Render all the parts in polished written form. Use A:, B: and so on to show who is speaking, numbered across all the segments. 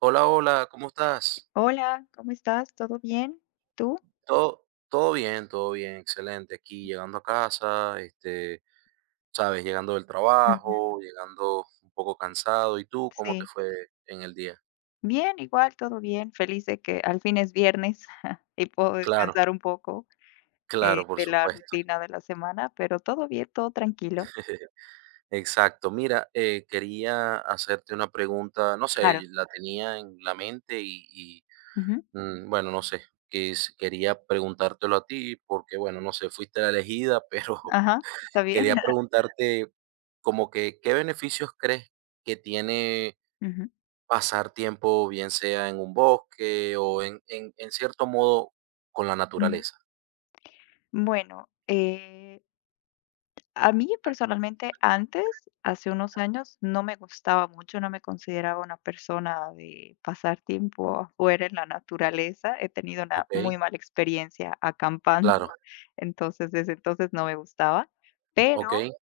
A: Hola, hola, ¿cómo estás?
B: Hola, ¿cómo estás? ¿Todo bien? ¿Tú?
A: Todo bien, todo bien, excelente. Aquí llegando a casa, este, sabes, llegando del
B: Ujú.
A: trabajo, llegando un poco cansado. ¿Y tú cómo te
B: Sí,
A: fue en el día?
B: bien, igual, todo bien. Feliz de que al fin es viernes y puedo
A: Claro,
B: descansar un poco
A: claro, por
B: de la
A: supuesto.
B: rutina de la semana, pero todo bien, todo tranquilo.
A: Exacto. Mira, quería hacerte una pregunta, no sé,
B: Claro.
A: y la tenía en la mente
B: Ujú.
A: bueno, no sé, quería preguntártelo a ti porque, bueno, no sé, fuiste la elegida, pero
B: Ajá, está bien.
A: quería preguntarte como que, ¿qué beneficios crees que tiene
B: Ujú.
A: pasar tiempo, bien sea en un bosque o en cierto modo con la
B: Ujú.
A: naturaleza?
B: Bueno, a mí personalmente antes, hace unos años, no me gustaba mucho, no me consideraba una persona de pasar tiempo afuera en la naturaleza. He tenido una
A: Okey,
B: muy mala experiencia acampando,
A: claro,
B: entonces desde entonces no me gustaba, pero
A: okey,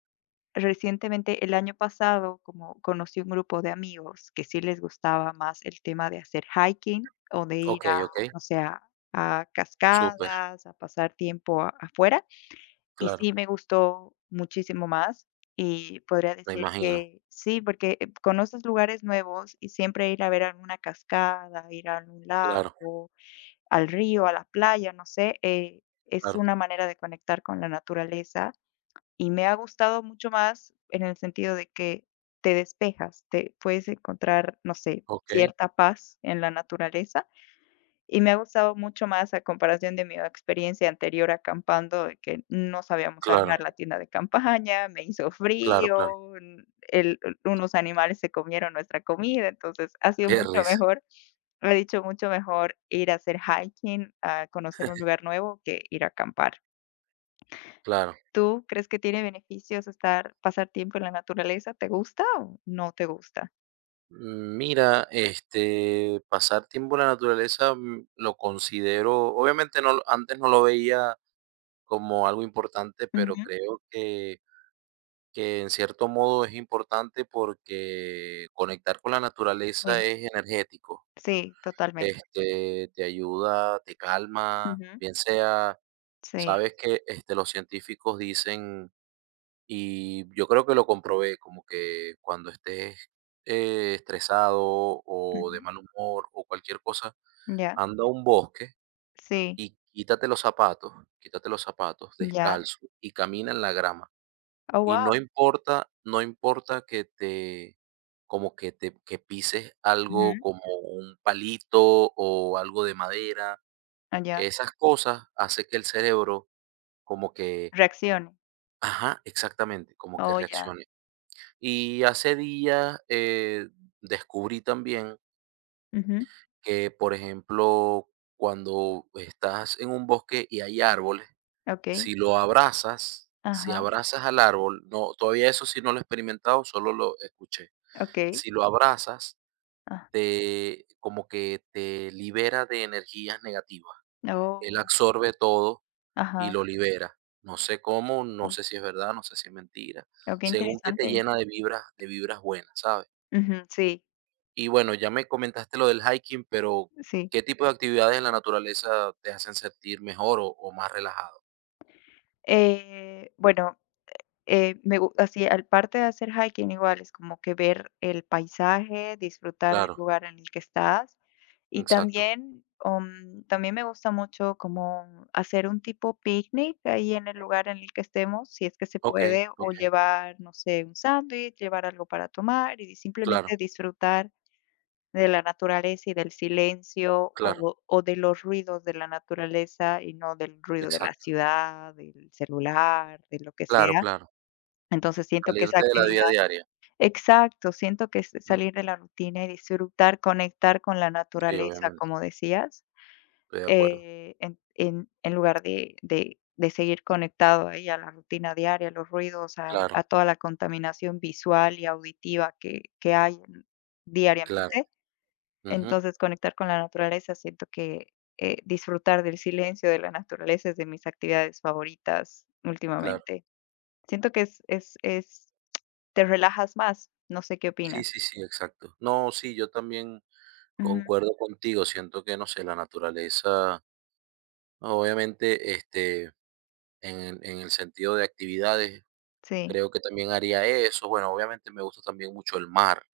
B: recientemente, el año pasado, como conocí un grupo de amigos que sí les gustaba más el tema de hacer hiking o de ir
A: okey,
B: a,
A: okey,
B: no sé, a
A: súper,
B: cascadas, a pasar tiempo afuera, y
A: claro,
B: sí me gustó muchísimo más, y podría
A: me
B: decir
A: imagino,
B: que sí, porque conoces lugares nuevos y siempre ir a ver alguna cascada, ir a algún
A: claro,
B: lago, al río, a la playa, no sé, es
A: claro,
B: una manera de conectar con la naturaleza, y me ha gustado mucho más en el sentido de que te despejas, te puedes encontrar, no sé,
A: okey,
B: cierta paz en la naturaleza y me ha gustado mucho más a comparación de mi experiencia anterior acampando, de que no sabíamos
A: claro,
B: armar la tienda de campaña, me hizo
A: claro, claro,
B: frío, unos animales se comieron nuestra comida, entonces ha sido
A: qué
B: mucho
A: risa,
B: mejor, he dicho mucho mejor ir a hacer hiking, a conocer un lugar nuevo que ir a acampar.
A: claro.
B: ¿Tú crees que tiene beneficios estar, pasar tiempo en la naturaleza? ¿Te gusta o no te gusta?
A: Mira, este, pasar tiempo en la naturaleza, lo considero obviamente no lo antes no lo veía como algo importante, pero
B: Ujú.
A: creo que en cierto modo es importante porque conectar con la naturaleza
B: Sí,
A: es energético.
B: sí, totalmente.
A: Este, te ayuda, te calma,
B: Ujú.
A: bien sea,
B: Sí,
A: sabes que este, los científicos dicen, y yo creo que lo comprobé, como que cuando estés estresado o de
B: ujú,
A: mal humor o cualquier cosa,
B: ya,
A: anda a un bosque
B: sí,
A: y quítate los zapatos,
B: ya.
A: descalzo y camina en la grama.
B: Oh,
A: Y no
B: wow.
A: importa no importa que te, como que te que pises algo
B: Ujú.
A: como un palito o algo de madera, que
B: Allá.
A: esas cosas hace que el cerebro como que,
B: Reacciones.
A: ajá, exactamente, como que
B: Oh, ya.
A: reaccione. Y hace días, descubrí también
B: Ujú.
A: que, por ejemplo, cuando estás en un bosque y hay árboles,
B: Okey.
A: si lo abrazas si
B: Ajá.
A: abrazas al árbol, no, todavía eso sí no lo he experimentado, solo lo escuché.
B: Okey.
A: Si lo abrazas,
B: Ah.
A: te como que te libera de energías negativas. Él
B: Oh.
A: absorbe todo y
B: Ajá.
A: lo libera. No sé cómo, no
B: Oh,
A: sé si es verdad, no sé si es mentira.
B: oh, qué
A: Según que te
B: interesante.
A: llena de vibras buenas, ¿sabes?
B: Ujú. Sí,
A: Y bueno, ya me comentaste lo del hiking, pero
B: sí.
A: ¿qué tipo de actividades en la naturaleza te hacen sentir mejor o más relajado?
B: Bueno, me gu así, al parte de hacer hiking, igual es como que ver el paisaje, disfrutar del
A: Claro,
B: lugar en el que estás. Y
A: exacto.
B: también, también me gusta mucho como hacer un tipo picnic ahí en el lugar en el que estemos, si es que se
A: Ok,
B: puede,
A: ok,
B: o llevar, no sé, un sándwich, llevar algo para tomar y simplemente
A: claro,
B: disfrutar de la naturaleza y del silencio
A: claro,
B: o de los ruidos de la naturaleza y no del ruido de la
A: exacto.
B: ciudad, del celular, de lo que
A: Claro,
B: sea.
A: claro.
B: Entonces siento que esa
A: Salirte de la vida
B: actividad,
A: diaria.
B: exacto, siento que es
A: Ujú,
B: salir de la rutina y disfrutar, conectar con la
A: sí,
B: naturaleza,
A: obviamente,
B: como decías,
A: estoy de acuerdo.
B: en en lugar de de seguir conectado ahí a la rutina diaria, a los ruidos, al
A: Claro,
B: a toda la contaminación visual y auditiva que hay
A: claro,
B: diariamente.
A: ujú,
B: Entonces, conectar con la naturaleza, siento que, disfrutar del silencio de la naturaleza es de mis actividades favoritas
A: claro.
B: últimamente. Siento que es te relajas más, no sé qué
A: Sí,
B: opinas.
A: sí, sí, exacto. No, sí, yo también
B: Ujú,
A: concuerdo contigo. Siento que, no sé, la naturaleza, obviamente, este, en el sentido de actividades,
B: sí,
A: creo que también haría eso. Bueno, obviamente me gusta también mucho el mar,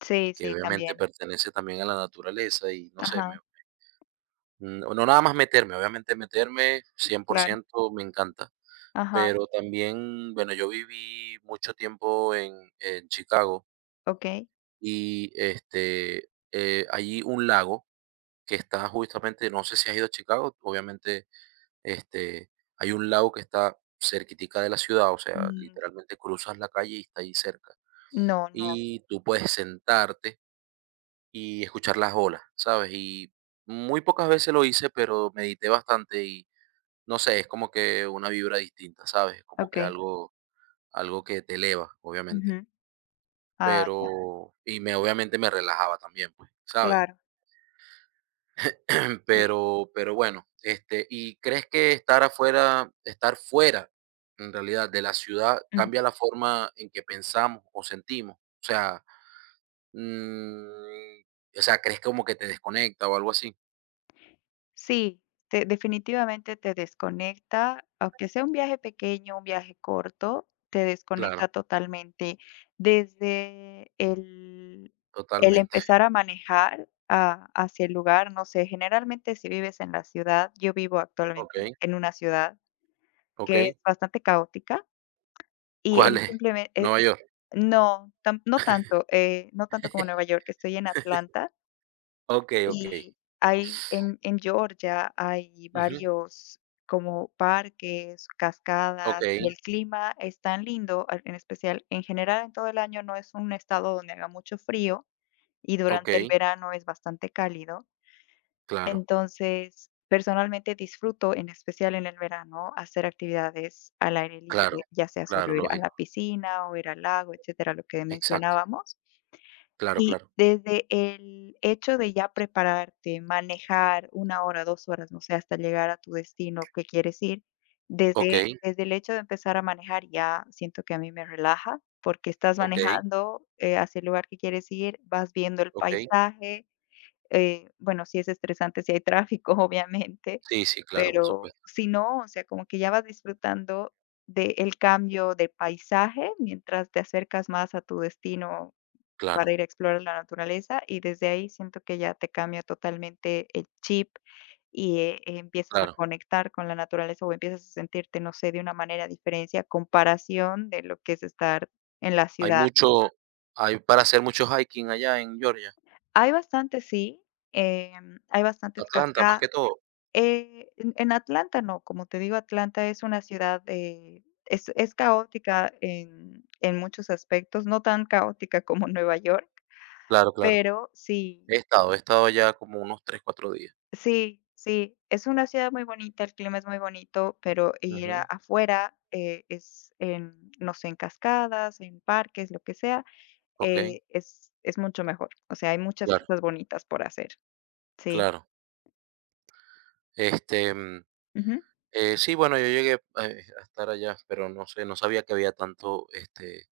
B: sí,
A: que
B: sí,
A: obviamente
B: también.
A: pertenece también a la naturaleza y no sé,
B: Ajá,
A: no, no nada más meterme, obviamente meterme cien por
B: claro,
A: ciento me encanta,
B: ajá,
A: pero también, bueno, yo viví mucho tiempo en Chicago.
B: okey.
A: Y este, hay un lago que está justamente, no sé si has ido a Chicago, obviamente, este, hay un lago que está cerquitica de la ciudad, o sea,
B: Mm,
A: literalmente cruzas la calle y está ahí cerca.
B: no, no.
A: Y tú puedes sentarte y escuchar las olas, ¿sabes? Y muy pocas veces lo hice, pero medité bastante y no sé, es como que una vibra distinta, ¿sabes? Es como que
B: Okay.
A: algo que te eleva, obviamente.
B: Ujú. Ah, ya.
A: Pero, y me obviamente me relajaba también, pues, ¿sabes?
B: Claro, sí.
A: Pero bueno, este, ¿y crees que estar fuera, en realidad, de la ciudad
B: Ujú.
A: cambia la forma en que pensamos o sentimos? O sea, mm, o sea, ¿crees como que te desconecta o algo así?
B: Sí, te definitivamente te desconecta, aunque sea un viaje pequeño, un viaje corto, te
A: Claro,
B: desconecta totalmente. Desde el
A: totalmente.
B: empezar a manejar a hacia el lugar, no sé, generalmente si vives en la ciudad, yo vivo actualmente
A: Okey,
B: en una ciudad que es
A: okey.
B: bastante caótica y
A: ¿Cuál
B: el
A: es?
B: simplemente
A: Nueva York.
B: no, tam no tanto, no tanto como Nueva York, estoy en Atlanta.
A: Okey, okey.
B: Y hay en Georgia hay
A: Ujú.
B: varios como parques, cascadas,
A: Okey,
B: y el clima es tan lindo, al en especial en general en todo el año no es un estado donde haga mucho frío, y durante el
A: okey.
B: verano es bastante cálido.
A: Claro,
B: Entonces, personalmente disfruto, en especial en el verano, hacer actividades al aire
A: claro,
B: libre, ya sea
A: claro,
B: solo ir a la
A: lógico.
B: piscina o ir al lago, etcétera, lo que
A: Exacto.
B: mencionábamos.
A: Claro,
B: Y
A: claro.
B: desde el hecho de ya prepararte, manejar una hora, 2 horas, no sé, hasta llegar a tu destino que quieres ir, desde
A: Okey,
B: desde el hecho de empezar a manejar ya siento que a mí me relaja, porque estás
A: okey,
B: manejando, hacia el lugar que quieres ir, vas viendo el
A: okey.
B: paisaje, bueno, sí es estresante si hay tráfico, obviamente,
A: Sí, sí, claro, por
B: pero
A: supuesto.
B: si no, o sea, como que ya vas disfrutando del cambio de paisaje mientras te acercas más a tu destino para
A: Claro,
B: ir a explorar la naturaleza y desde ahí siento que ya te cambia totalmente el chip y empiezas a
A: claro.
B: conectar con la naturaleza o empiezas a sentirte, no sé, de una manera diferente a comparación de lo que es estar en la
A: Hay
B: ciudad.
A: mucho hay para hacer mucho hiking allá en Georgia,
B: Hay bastantes, sí, hay bastantes
A: Atlanta, más
B: cascadas.
A: que todo.
B: En Atlanta no, como te digo, Atlanta es una ciudad, es caótica en muchos aspectos, no tan caótica como Nueva York,
A: Claro, claro.
B: pero sí.
A: He estado allá como unos 3, 4 días.
B: Sí, sí, es una ciudad muy bonita, el clima es muy bonito, pero ir
A: Ujú.
B: afuera es en, no sé, en cascadas, en parques, lo que sea,
A: Okey,
B: es mucho mejor. O sea, hay muchas
A: claro,
B: cosas bonitas por hacer. Sí,
A: claro. Este,
B: ujú.
A: sí, bueno, yo llegué, a estar allá, pero no sé, no sabía que había tanto, este,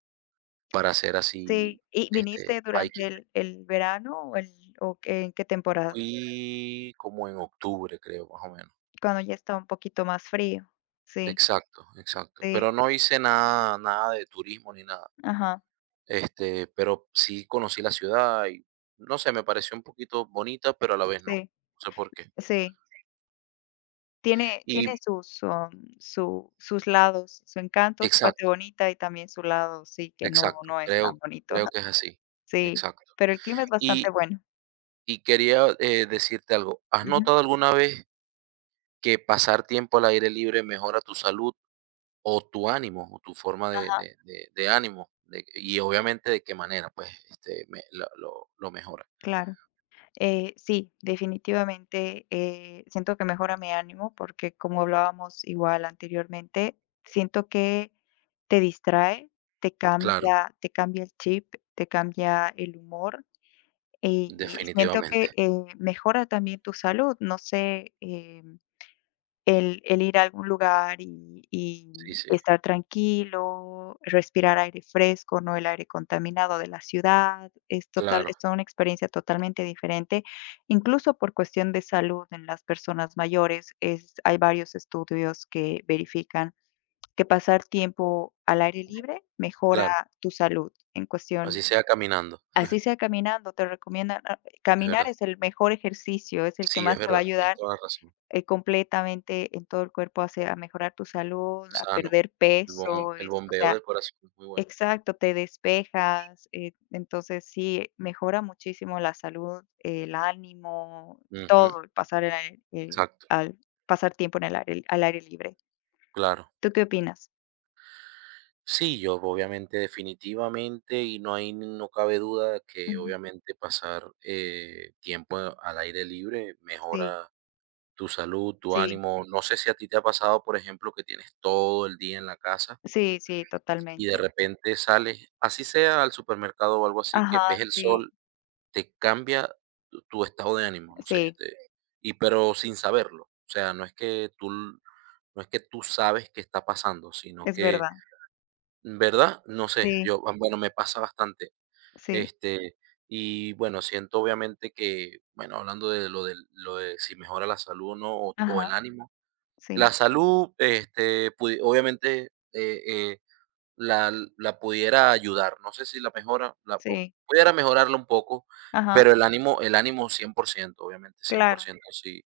A: para hacer así,
B: Sí. ¿Y
A: este,
B: viniste durante
A: hiking.
B: el verano o, el, o qué, en qué temporada?
A: Fui como en octubre, creo, más o menos.
B: Cuando ya está un poquito más frío. Sí,
A: Exacto, exacto.
B: sí,
A: Pero no hice nada nada de turismo ni nada.
B: ajá,
A: Este, pero sí conocí la ciudad y no sé, me pareció un poquito bonita, pero a la vez no.
B: sí,
A: No sé por qué.
B: sí. Tiene
A: Y
B: tiene sus, um, su sus lados, su encanto, su parte
A: exacto,
B: bonita y también su lado, sí, que no
A: exacto.
B: no es tan
A: Creo,
B: bonito.
A: creo que es así.
B: Sí,
A: Exacto.
B: pero el clima es
A: Y,
B: bastante bueno.
A: y quería decirte algo. ¿Has
B: Ujú.
A: notado alguna vez que pasar tiempo al aire libre mejora tu salud o tu ánimo o tu forma de,
B: Ajá,
A: de- de- de ánimo? Y obviamente de qué manera, pues, este, lo mejora.
B: claro. Sí, definitivamente, siento que mejora mi ánimo porque, como hablábamos igual anteriormente, siento que te distrae, te
A: Claro,
B: cambia te cambia el chip, te cambia el humor, y siento que,
A: definitivamente.
B: mejora también tu salud, no sé, el ir a algún lugar y
A: Sí, sí.
B: estar tranquilo, respirar aire fresco, no el aire contaminado de la ciudad,
A: Claro,
B: es toda una experiencia totalmente diferente, incluso por cuestión de salud en las personas mayores, es hay varios estudios que verifican que pasar tiempo al aire libre mejora
A: claro.
B: tu salud en
A: Así
B: cuestión
A: sea caminando,
B: así sea caminando, te recomiendan, ah,
A: es
B: caminar
A: verdad.
B: es el mejor ejercicio, es el que
A: Sí, es
B: más te va
A: verdad,
B: a
A: tienes
B: ayudar
A: toda la razón.
B: completamente en todo el cuerpo, hace a mejorar tu salud, a
A: Sano,
B: perder peso,
A: el
B: es o
A: bombeo
B: sea,
A: del corazón es muy bueno.
B: exacto, te despejas, entonces sí, mejora muchísimo la salud, el ánimo,
A: Ujú,
B: todo, el pasar el aire,
A: exacto,
B: al pasar tiempo en el aire al aire libre.
A: claro.
B: ¿Tú qué opinas?
A: Sí, yo obviamente, definitivamente, y no hay no cabe duda que
B: Ujú.
A: obviamente pasar, tiempo al aire libre
B: Sí,
A: mejora tu salud, tu
B: sí,
A: ánimo. No sé si a ti te ha pasado, por ejemplo, que tienes todo el día en la casa
B: sí, sí,
A: y de
B: totalmente.
A: repente sales, así sea al supermercado o algo así, que ves
B: Ajá,
A: el
B: sí,
A: sol, te cambia tu estado de ánimo, no sé,
B: sí,
A: te y pero sin saberlo. O sea, no es que tú l no es que tú sabes qué está pasando, sino
B: es
A: que,
B: verdad.
A: ¿verdad? No sé,
B: Sí,
A: yo, ah, bueno, me pasa bastante.
B: sí,
A: Este, y bueno, siento obviamente que, bueno, hablando de lo de si mejora la salud o no, o el
B: ajá,
A: ánimo. La
B: sí,
A: salud, este, pudi obviamente, eh la la pudiera ayudar. No sé si la mejora, la po
B: sí,
A: pudiera mejorarla un poco,
B: ajá,
A: pero el ánimo 100% obviamente, cien por
B: claro,
A: ciento sí.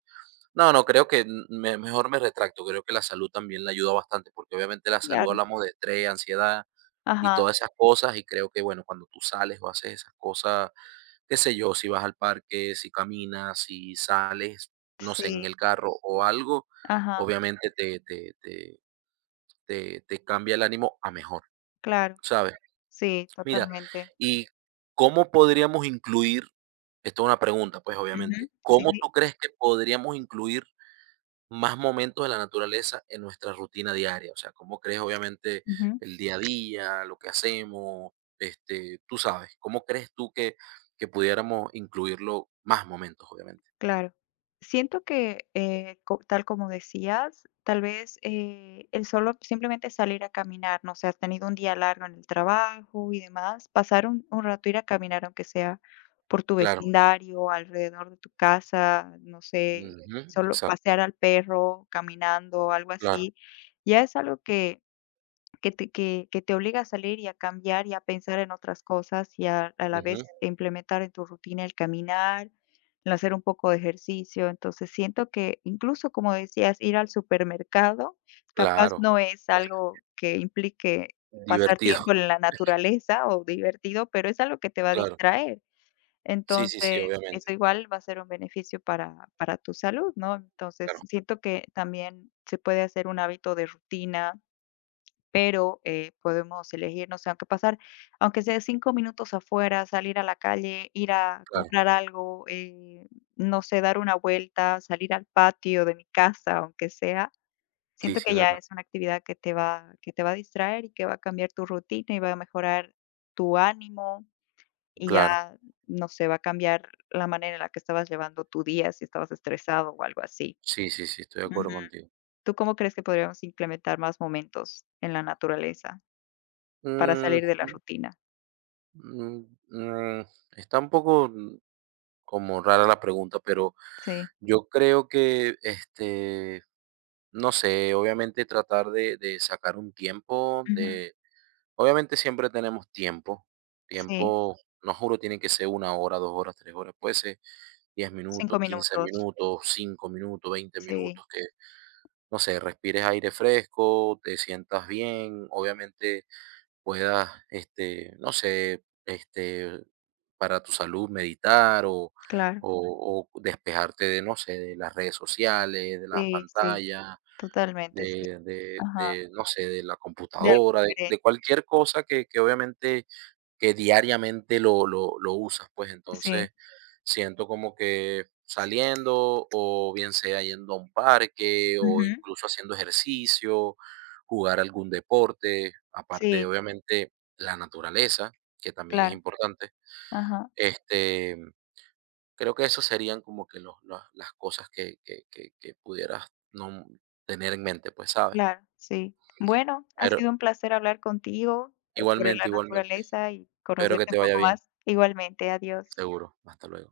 A: No, no, creo que n- me mejor me retracto, creo que la salud también la ayuda bastante, porque obviamente la salud,
B: claro,
A: hablamos de estrés, ansiedad y
B: ajá.
A: todas esas cosas, y creo que, bueno, cuando tú sales o haces esas cosas, qué sé yo, si vas al parque, si caminas, si sales, no sé, en
B: Sí,
A: el carro o algo,
B: ajá,
A: obviamente te cambia el ánimo a mejor,
B: claro,
A: ¿sabes?
B: sí,
A: Mira,
B: totalmente.
A: ¿y cómo podríamos incluir? Esto es una pregunta, pues,
B: Ujú.
A: obviamente.
B: Sí,
A: ¿Cómo
B: sí,
A: tú crees que podríamos incluir más momentos de la naturaleza en nuestra rutina diaria? O sea, ¿cómo crees, obviamente,
B: ujú,
A: el día a día, lo que hacemos? Este, tú sabes, ¿cómo crees tú que pudiéramos incluirlo más momentos, obviamente?
B: claro. Siento que, tal como decías, tal vez el solo simplemente salir a caminar, no sé, has tenido un día largo en el trabajo y demás, pasar un rato, ir a caminar, aunque sea por tu
A: Claro.
B: vecindario, alrededor de tu casa, no sé,
A: Ujú,
B: solo
A: exacto.
B: pasear al perro, caminando, algo
A: Claro.
B: así, ya es algo que que te obliga a salir y a cambiar y a pensar en otras cosas y a la
A: Ujú,
B: vez implementar en tu rutina el caminar, el hacer un poco de ejercicio. Entonces, siento que incluso, como decías, ir al supermercado, capaz
A: claro.
B: no es
A: Pues,
B: algo que implique pasar
A: divertido.
B: tiempo en la naturaleza o divertido, pero es algo que te va a
A: Claro.
B: distraer.
A: Sí, sí, sí,
B: Entonces, eso
A: obviamente.
B: igual va a ser un beneficio para tu salud, ¿no? Entonces,
A: Claro,
B: siento que también se puede hacer un hábito de rutina pero podemos elegir, no sé, aunque sea 5 minutos afuera, salir a la calle, ir a
A: claro.
B: comprar algo, no sé, dar una vuelta, salir al patio de mi casa, aunque sea.
A: Sí,
B: Siento
A: sí,
B: que
A: es
B: ya
A: verdad.
B: es una actividad que te va a distraer y que va a cambiar tu rutina y va a mejorar tu ánimo y
A: Claro.
B: ya, no sé, va a cambiar la manera en la que estabas llevando tu día, si estabas estresado o algo así.
A: Sí, sí, sí, estoy de acuerdo
B: Ujú.
A: contigo.
B: ¿Tú cómo crees que podríamos implementar más momentos en la naturaleza? Para
A: Mm,
B: salir de la rutina.
A: mm, mm, está un poco, como rara la pregunta, pero
B: Sí.
A: yo creo que, este, no sé, obviamente tratar de sacar un tiempo,
B: Ujú.
A: de, obviamente siempre tenemos tiempo,
B: Sí,
A: tiempo, no juro, tiene que ser una hora, 2 horas, 3 horas, puede ser 10
B: 5
A: minutos, 15
B: minutos.
A: minutos, 5 minutos, veinte
B: Sí,
A: minutos, que, no sé, respires aire fresco, te sientas bien, obviamente puedas, este, no sé, este, para tu salud meditar, o,
B: claro.
A: o- o despejarte, de, no sé, de las redes sociales, de la
B: Sí, sí,
A: pantalla,
B: totalmente, sí. Ajá.
A: no sé, de la
B: De algo
A: computadora, de
B: diferente.
A: cualquier cosa que obviamente que diariamente lo usas, pues
B: Sí.
A: entonces siento como que saliendo o bien sea yendo a un parque o
B: Ujú.
A: incluso haciendo ejercicio, jugar algún deporte, aparte de
B: Sí,
A: obviamente la naturaleza, que también es
B: claro.
A: importante.
B: Ajá,
A: Este, creo que esos serían como que las cosas que pudieras no tener en mente, pues sabes.
B: claro, sí. Bueno, ha
A: Pero
B: sido un placer hablar contigo sobre
A: igualmente,
B: la
A: igualmente,
B: naturaleza y
A: espero que
B: conocerte un
A: te vaya
B: poco
A: bien,
B: más. Igualmente, adiós.
A: seguro. Hasta luego.